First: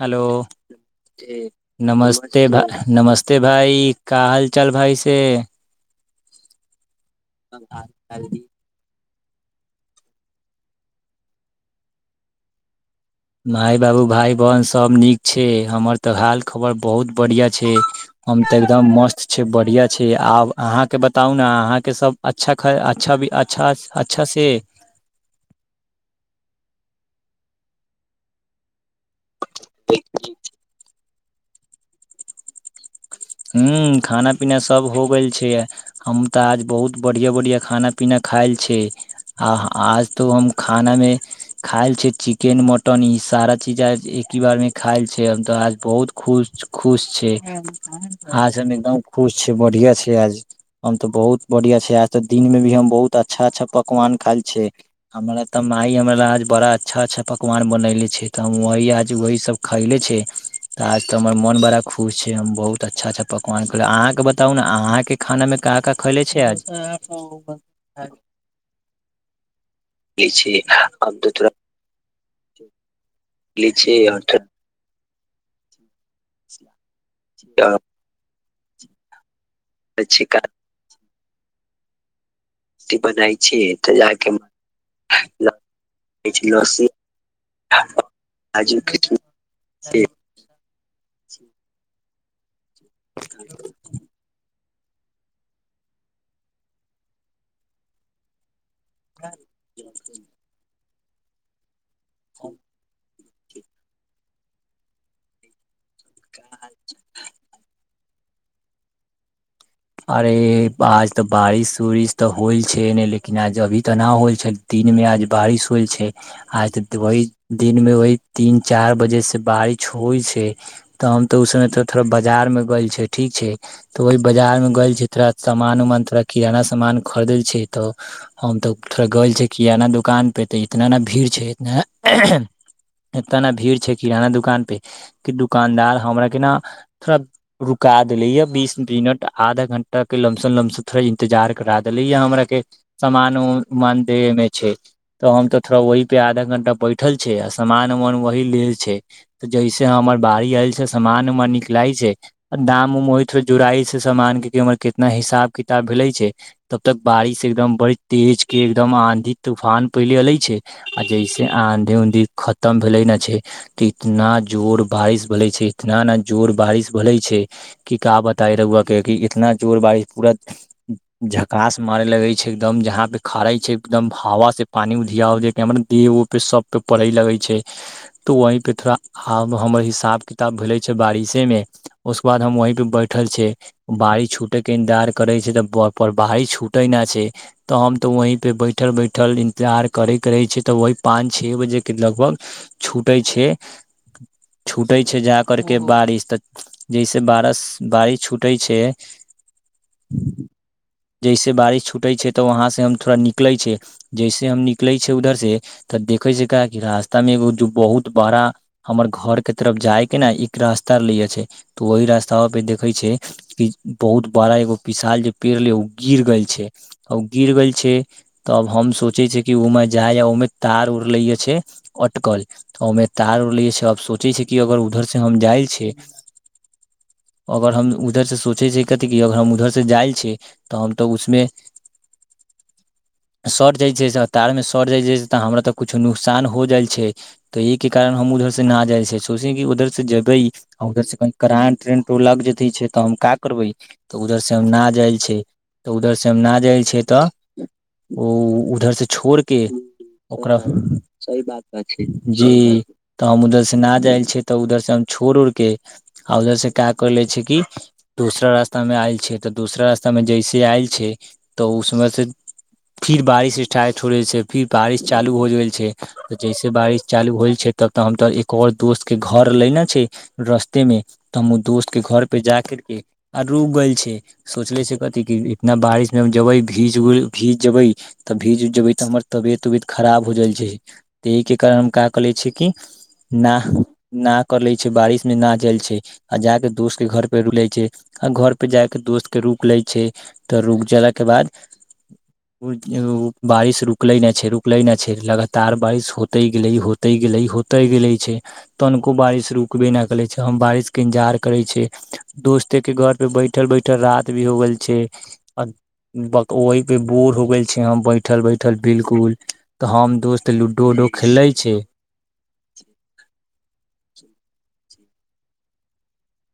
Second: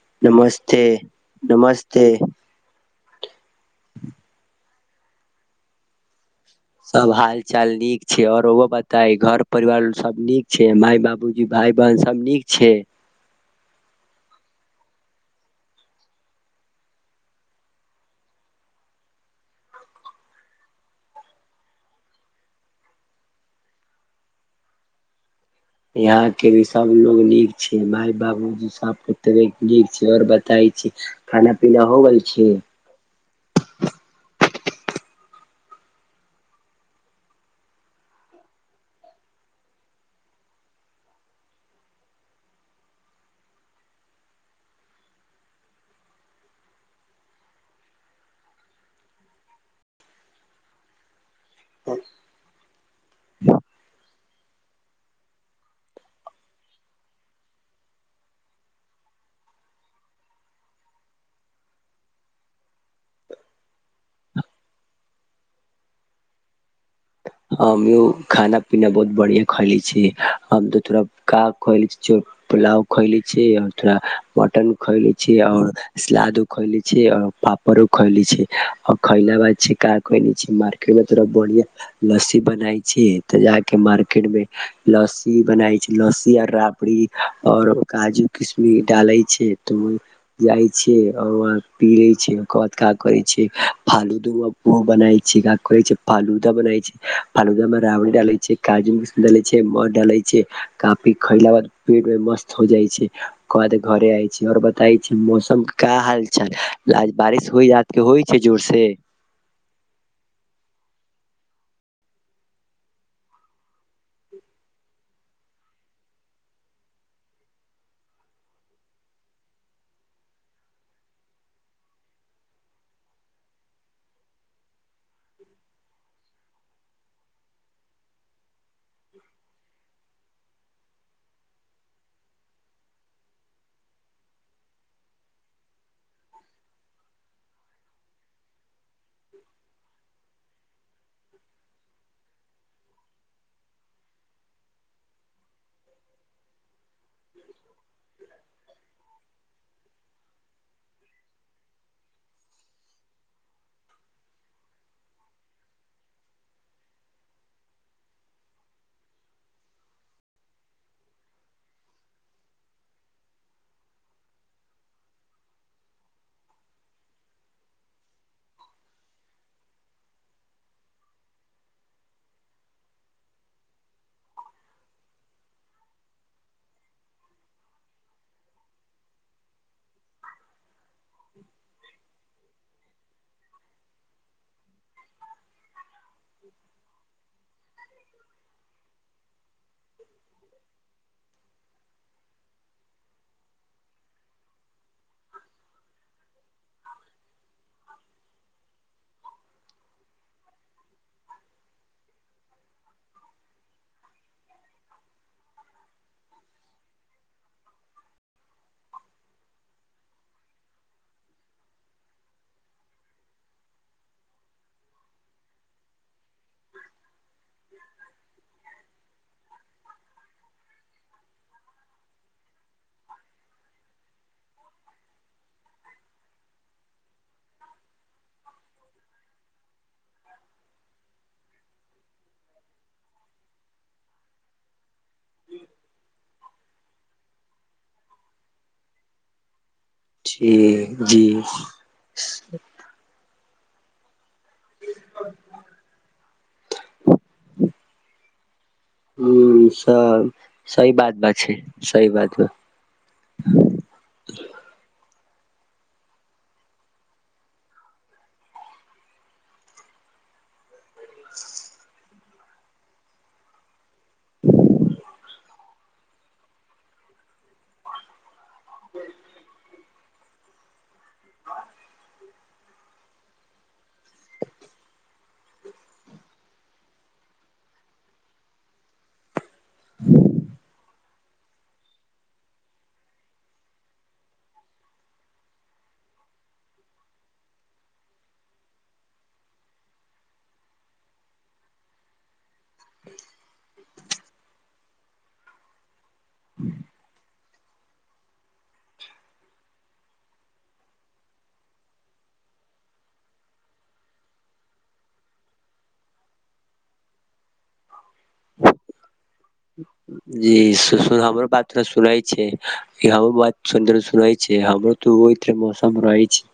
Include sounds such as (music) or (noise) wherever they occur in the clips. Hello नमस्ते ठीक नमस्ते भाई नमस्ते भाई का हाल चाल भाई से सब हाल चाल नीक छै (unintelligible) तै घर परिवार सब नीक छै माय बाबूजी भाय बहन सब नीक छै माय बाबू भाय बहन सब नीक छै हमर तऽ हाल खबर बहुत बढ़िया छै हम तऽ एकदम मस्त छै बढ़िया छै आब अहाँके बताऊ न अहाँके सब (unintelligible) अच्छासे यहा के भी सबलोग नीक छै माय बाबूजी सबके (unintelligible) नीक छै और बताय छै खाना पीना हो गेल छै हूँ खाना पीना सब हो गेल हम तऽ आज बहुत बढ़िया बढ़िया खाना पीना खायल छै आ आज तो हम खाना में खायल छै चिकेन मटन ई सारा चीज आज एकी बार मे खायल छै हम तऽ आज बहुत खुश खुश छै आज हम एकदम खुश छी बढ़िया छै आज हम तऽ बहुत बढ़िया छै आज तऽ दिन में भी हम बहुत अच्छा अच्छा पकवान खायल छै हमरा तऽ माय हमर आज बड़ा अच्छा अच्छा पकवान बनेले छै त हम वही आज वही सब खयले छै आज तऽ हमर मन बड़ा खुश छै हम बहुत तऽ अच्छा अच्छा पकवान (unintelligible) अहाँके बताऊ न अहाँ के खाना में का का खैले छै आज हम खाना पीना बहुत बढ़िया खैइले छी तऽ थोड़ा हम (unintelligible) पुलाव खइले छि और ले छै थोड़ा और थोड़ा मटन (unintelligible) और सलादो खइले छी और पापड़ो खइले छी (inaudible) खइले (inaudible) चिकन (unintelligible) तोरा बढ़िया लसि बनाई रोटी छै बनाय तऽ छै जाके तऽ मार्केट जाके में लस्सी बनाय छै लस्सी और राबड़ी और काजू किशमिश डालै छै तऽ ओ से जाय छै और पियै ज कत क करै छै फालूदू ओ बनाय छै का कहै छै फालूदा बनाय छै पनगमे रावण डाले छै काजू मिश डाले छै मध डाले छै काफी खइला बाद पेट मे मस्त हो जाइ छै काद घरे आइ छी आओर बताै छी मौसम क हाल चाल आ बारिश होइ जात के होइ ते जोरसँ अरे आज तऽ बारिश उरििश तऽ होल छै ने लेकिन आज अभी तऽना होल छै दिन मे आज बारिश होल छै आज वहि दिन मे वहि तीन चार बजे से बारिश होइ छै तऽ हम तऽ ओ समय त थोड़ा बाजार मे गेल छ ठीक छै तऽ ओह बाजार मे ग छै थोड़ा सामान उमान थोड़ा किराना सामान खरीदल छ तो हम तो थोड़ा ग छै किराना दुकान पे ते इतना ने भीड़ छै इना इतना ने भीड़ छै किराना दुकान पे कि दुकानदार हमरा के ने थोड़ा रुका देले य बीस मिनट आधा घं्टा के लमसन लमसन थोड़ा इंतजार करा देले य हमरा के सामान उमान दे मे छै तऽ हम तो थोड़ा वह पे आधा घं्टा बैठल छै आ सामान उमान वह लेल छै जैसे हमर बाड़ी आयल छै सामान उमान निकलाय छै आ दाम उम वही थोड़ा जुड़ई छै समान के के हमर कितना हिसाब किताब भेले छै तब तक बारिश एकदम बड़ तेज के एकदम आंधी तूफान पहिले एले छै आ जैसे आंधी उंधे खतम भेले न छै त इतना जोर बारिश भेलले छै इतना ने जोर बारिश भले छै क का बताउ र चला। क कि इतना जोर बारिश पूरा झकास मारे लगे छै एकदम जहाँ पे खड़े छै एकदम हवा से पानी धिया हम देहे सब पे पड़े लगे छै तो वहं पे थोड़ा आ हमर हिसाब किताब भेले बारिशे मे उसके बाद हम वही परे बैठे उठल छै बड़ी छुट छे के इन्तजार करै छै तऽ बाही छूटे न छै तऽ हम तऽ वही पे बैठल बैठल इंतजार करे के रहे छियै तऽ वह पाँच छे बजे के लगभग छूटे छै छुटे छै जा करके बारिश तऽ जैसे बारिश बारिश छ जैसे बारिश छूटे छै तऽ वहां से हम थोड़ा निकले छै जैसे हम निकले छै उधर से तऽ देखे छै क रास्ता मे एगो बहुत बड़ा हमर घर के तरफ जाय के ने एक रास्ता ले छै त वहि रास्ता पे देखे छै बहुत बड़ा एगो विशाल जे पेड़ रहले ओ गिर गेल छै ओ गिर गेल छै तब हम सोचे छ कि ओमे जाइ ओहिमे तार उड़ले छै अटकल ओहिमे तार उड़ले छै आब सोचे छै कि अगर उधर से हम जाय छ अगर हम उधर से सोचे छै कथि क अर हम उधर से जाइ छी तऽ हम तो उसमे सट जाइ छै से तार मे सट जाइ छै तऽ हमरा तऽ कुछो नुकसान हो जाइ छै तऽ एहि के कारण हम उधर से ना जाय छै सोचे कि उधर जेबै जी आ उधर से जी क करान ट्रेन टोला के जे छै क करबै तऽ उधर से हम न जाइ छ तऽ उधर से हम न जाइ छ तऽ ओ उ उधर से छोड़ के उ सब ओकरा सही बात स बा बात छै सही बात बा जी तऽ हम उधर से ना जायल छ तऽ उधर से हम छोड़ उ के के आ उधर से क्या कर ले छै कि दूसरा रास्ता मे आयल छै तऽ दूसरा रास्ता मे जैसे आयल छै तऽ उसमे से फिर बारिशठ ठ होे छै फिर बारिश चालू हो गेल छै जैसे बारिश चालू होल छै तब तऽ हम तऽ और दोस्त के घर लैना छै। रस्तेमे। त हम ऊ दोस्तके घर पे जा कर ई आ रुक गइल छै। सोचले छै कथी कि इतना बारिशमे हम जेबै भीज उ भीज जेबै, तऽ भीज जेबै तऽ हमर तबियत-उबियत खराब हो जाइल छै। त एहि के कारण हम का कर ले छ कि न ना कर ले छै बारिश में ना जाल छै आ जाके दोस्त के घर पे रुले आ घर पर जा कऽ दोस्तके रुकि लै छै तऽ रुक जाके बाद बारिश रुकलै नहि छै रुकलै नहि छै लगातार बारिश होते गेलै होते गेलै होते गेले छै तनिको बारिश रुकबे नहि कै छै हम बारिशके इन्तजार करै छियै दोस्ते के घर पे बैठल बैठल रात भी हो गेल छै वहि पे बोर हो गेल छै हम बैठल बैठल बिलकुल तऽ हम दोस्त जी। लूडो से उडो हमरो खेलै बात छै जोड़ा सुनाइ छै। हमरो बात सुन द सुनाइ छै। हमरो तऽ ओहिके मौसम रहै छै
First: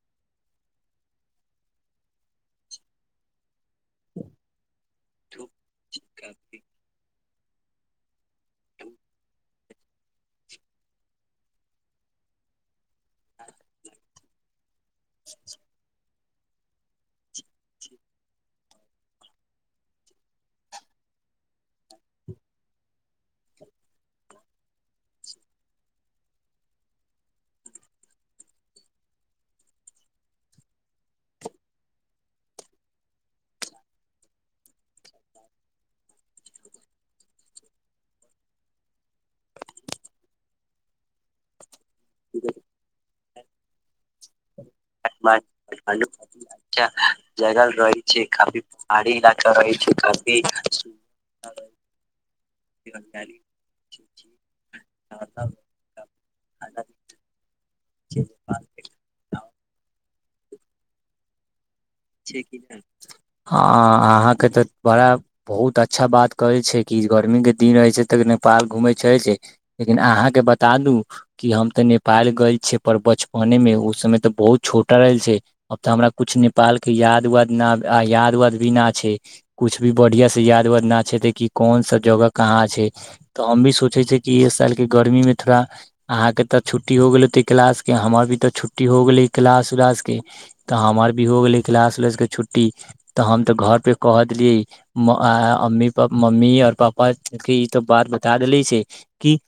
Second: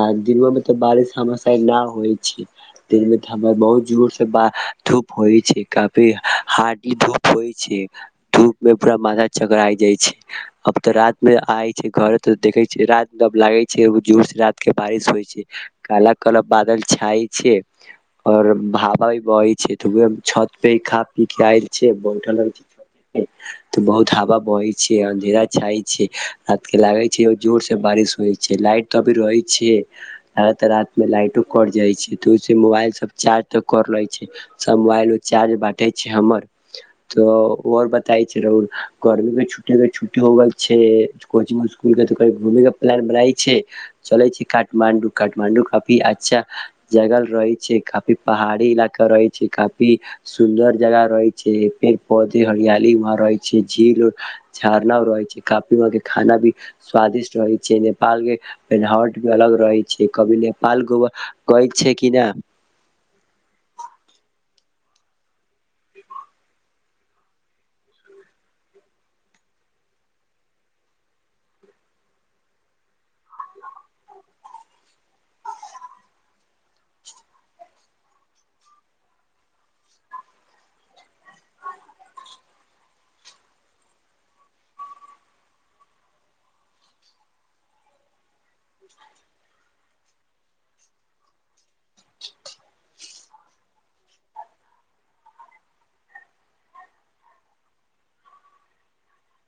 आ दिनोमे तऽ बारिश हमेशा ना होइ छै। दिनमे त हमर बहुत जोर से बा धूप होइ छै। काफी हार्ड ई बला होइ छै। धूपमे पूरा माथा चकराय जाय छै। अब तऽ रातमे आय छै घरे त देखै छै रातमे लागै छै जोर से रातके बारिश होइ छै। काला काल बादल छाय छै और भ हाबा भी बहै छै, त चाहे हम छत पे खा-पी के आयल छी। बैठल रहै छै छते पे त बहुत हवा बहै छै, अंधेरा छाय छै। रात के लागै छै जोर से बारिश होइ छै। लाइट कभी रहे छियै आ नै त रात मे लाइटो कट जाय छै त ओइ से मोबाइल सब चार्ज त कर लै छी। सब मोबाइल उल चार्ज बाटै छै हमर। तऽ ओ अर बताय छै रउर गरमी मे छुट्टी मे छुट्टी हो गेल छै कोचिंग-उचिंग। एलकै तऽ कहै घूमै ला प्लान बनाइ। छियै। चलै छी काठ मांडु। काठमांडु काफी अच्छा जगह रहै छै, काफी पहाड़ी इलाका रहे छै। काफी सुन्दर जगह रहै छै। पेड़-पौधे हरियाली कहां रहै छै, झील और झारना और रहै छै। काफी वहां के खाना भी स्वादिष्ट रहै छै जे पहाड़के पेन्हावट भी अलग रहै छै। कि कभी नेपाल घूमअ गइल छियै कि ना? हां, अहाँके तऽ बड़ा बहुत अच्छा बात करै छै कि गर्मीके दिन रहै छै तऽ नेपाल घूमै छैै छै। लेकिन अहाँके बता दू कि हम तऽ नेपाल गइल छियै, पर बचपनेमे। ओ समय तऽ बहुत छोटा रहल छै। अब तऽ हमरा कुछ नै नेपाल के याद-वाद न याद वाद भी न छै। कुछ भी बढ़िया से याद-वाद ना ते कोन सा जगह कहाँ छै। तऽ हम भी सोचै छे कि ओ सालके गर्मीमे थोड़ा अहाँ के त छुट्टी हो गेल होतै क्लास के? हमर भी त छुट्टी हो गेलै क्लास-उलास के, तऽ हमर भी हो गेलै क्लास-उलास के छुट्टी, त हम त घर पे कह देलियै म क अम्मी पा मम्मी और पापा के ई त बात बता देले छै कि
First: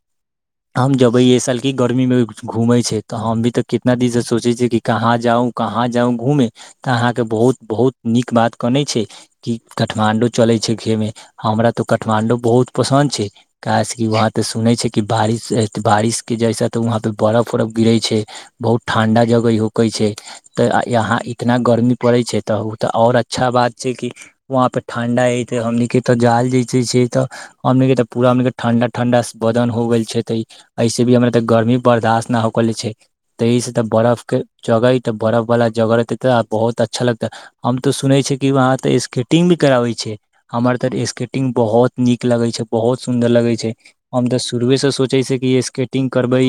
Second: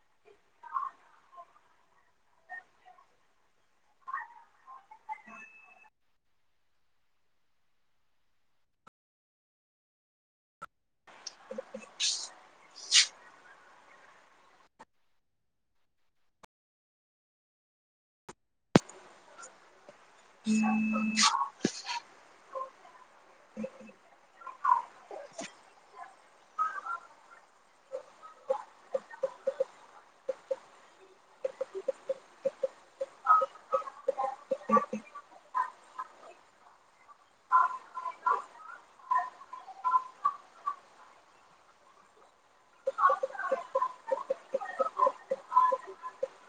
हम जबै ए साल की गर्मी मे घूमै छै त हम भी त कितना दिन से सोचै छियै कि कहाँ जाउ कहाँ जाउ घूमे। तऽ अहाँके बहुत बहुत नीक बात कनै छै कि काठमां्डू चले छै खे मे हमरा तो काठमांडु बहुत पसंन्द छै। कि काठमांडु चलै छै घूमे। हमरा त काठमांडु बहुत पसन्द छै। काहे से कि वहां त सुनै छै कि बारिश अ बारिश के जैसा तऽ वहां पे बर्फ-उरफ गिरै छै। बहुत ठंडा जगह इहो कहै छै तऽ अ यहाँ ई गर्मी पड़ै छै तऽ ऊ तऽ और अ- अच्छा बात छै कि वहा पे ठंडा हइ त हमनी के त जाल जे छै त हमनी केे ते पूरा हमनी के ठंडा ठंडा बदन हो गैल छैे त ई। ऐसे भी हमरा के गर्मी बर्दाश्त ना हो कले छै, त ई से त बरफ के जगह हय त बरफ वाला जगह रहतै तऽ बहुत अच्छा लगतै। हम तऽ सुनै छियै कि वहाँ तऽ स्केटिंग भी कराबै छै। हमर तऽ स्केटिंग बहुत नीक लगै छै, बहुत सुन्दर लगै छै। हम तऽ शुरूएसँ सोचै छियै कि स्केटिंग करबै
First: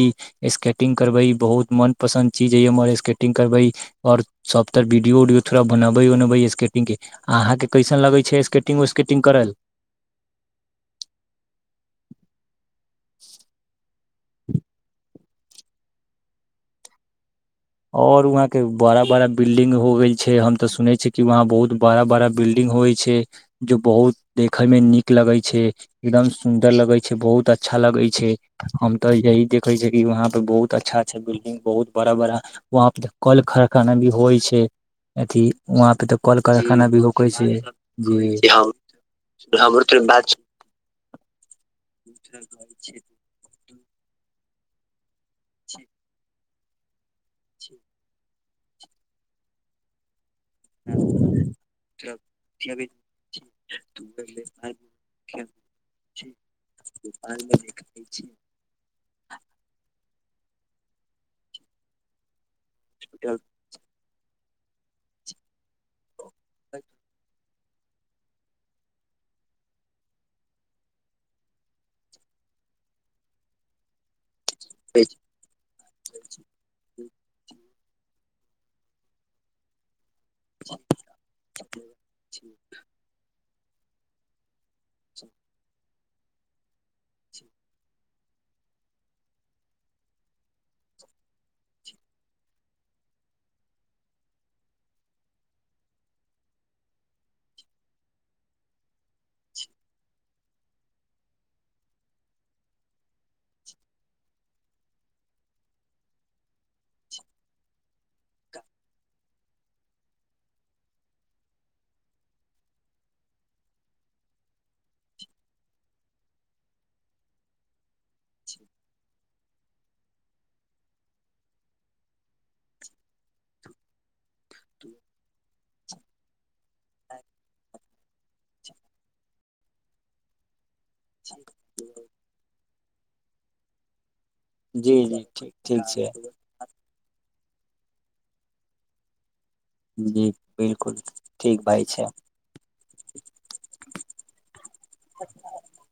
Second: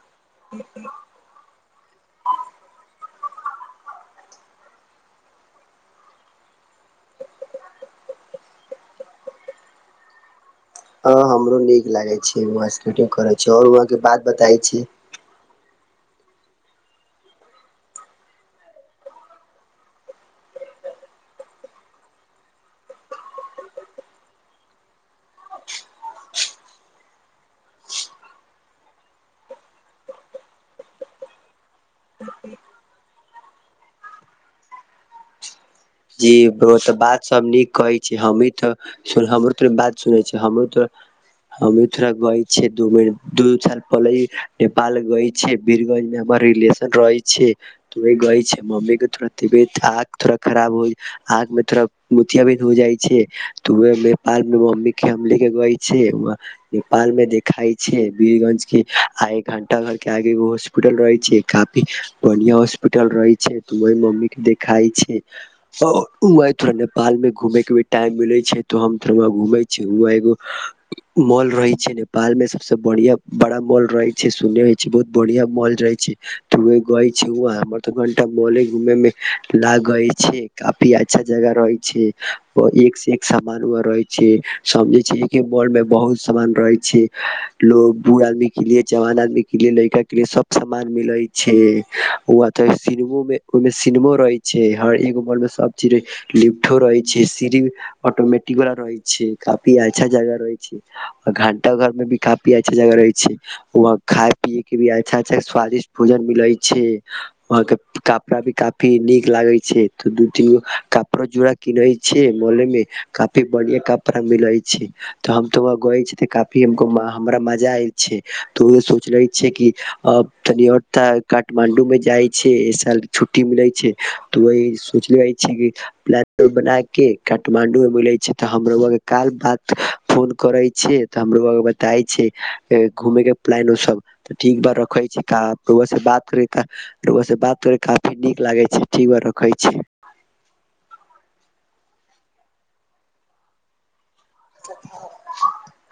स्केटिंग करबै। ई बहुत मनपसन्द चीज हइ हमर स्केटिंग करबै, और सभ तर वीडियो-उडियो थोड़ा बनअबै-उनअबै स्केटिंगके। अहाँके कैसन लगै छै स्केटिंग-उस्केटिंग करल? ह, हमरो नीक लागै छै वहां स्केटिंग करै छियै और वहां के बात बताइ छी। और वहााँ के बड़ा बड़ा बिल्डिंग हो गेल छै। हम तऽ सुनै छियै कि वहां बहुत बड़ा बड़ा बिल्डिंग होइ छै, जो बहुत देखैमे नीक लागै छै। एकदम सुन्दर लगै छै। बहुत अच्छा लगै छै। हम तऽ यही देखै छी कि वहां पे बहुत अच्छा अच्छा बिल्डिंग, बहुत बड़ा बड़ा वहाँपे तऽ कल-खरखाना भी होइ छै। अथी वहाँ पे तऽ जी। कल ओ कारखाना तऽ भी बात होकै सब छै नीक कहै छै। जी हमहीँ तऽ सुन हमरो थोड़े बात सुनै छै। हमरो तऽ हमहीं थोड़ा गइल छियै दू बेर दूू साल। पहिले ई नेपाल गइल छै बीरगंज मे हमर रिलेशन रहै छै, त वहीं गई छै मम्मी के थोडा़ तबियत खराब थोड़ा खराब आग मे थोड़ा मतियाब हो जाइ छै, तऽ उसे में नेपाल मे मम्मी के हम ले के गए छै, नेपाल मे देखाय छै बीरगंज के आ एक घं्टा घर क एगो हॉस्पिटल रहे छै काफी बढ़िया हॉस्पिटल रहै छै त ओह मम्मी के देख खाइ छै तऽ उ (unintelligible) थोड़ा नेपालमे घूमे कभी टाइम मिलै छै त हम फेर वहाँ घूमै छी। वहाँ एगो मॉल रहै छै नेपाल मे। सबसे बढ़ियाँ बड़ा मॉल रहै सुने होइ छै बहुत बढ़िया मॉल रहै छै त हमर तो घंटा मोल घुमे में लागई छै। काफी अच्छा जगह रहै छै ओ एक से एक सब मान उ रहे छै, समझे छै के मॉल में बहुत सामान रहे छै, लोग बूढ़ आदमी के लिए जवान आदमी के लि लड़का के लिए सब समान मिले छै। ओ ओथे सिनेमो मे ओमे सिनेमो रहे छै हर एगो बॉल मे सब चीजे लिफ्ठ रहे छै सीढ़ी ऑटोमेटिक वाल रहे छै। काफी अच्छा जगह रहे छै, घंटा घर में भी काफी अच्छा जगह रहे छै। वहां खाय पियए के भी अच्छा अच्छा स्वादिष्ट भोजन मिले छै। वहां काफ् किभी काफी नीक लागै छै तऽ दू (inaudible) कपड़ा जूड़ा किने छ मोल में काफी बढ़िया कपड़ा मिलै छै। तऽ हम तो वह गय छी त काफी हमको मा हमरा मजा ए छै तऽ ओ सोच रहे छै कि अ तनि आओर तऽ काठमाण्डू में जाइ छे एसाल छुट्टी मिलै छै तऽ ओहि पुछ छी प् बना के काठमाण्डू मे बोले छी तऽ हमरो व काल बात फोन करइ छे तऽ हमरो आ बताइ छै। घूमे के प्लान ओ सब तऽ ठीक बा जी रखै छी जी ठीक ताब। ठीक रउआ से छै बात करी तऽ रउआ से बात करि क काफी नीक लागे छै ठीक बा रखै छी। जी बिलकुल ठीक भइ छै। (inaudible)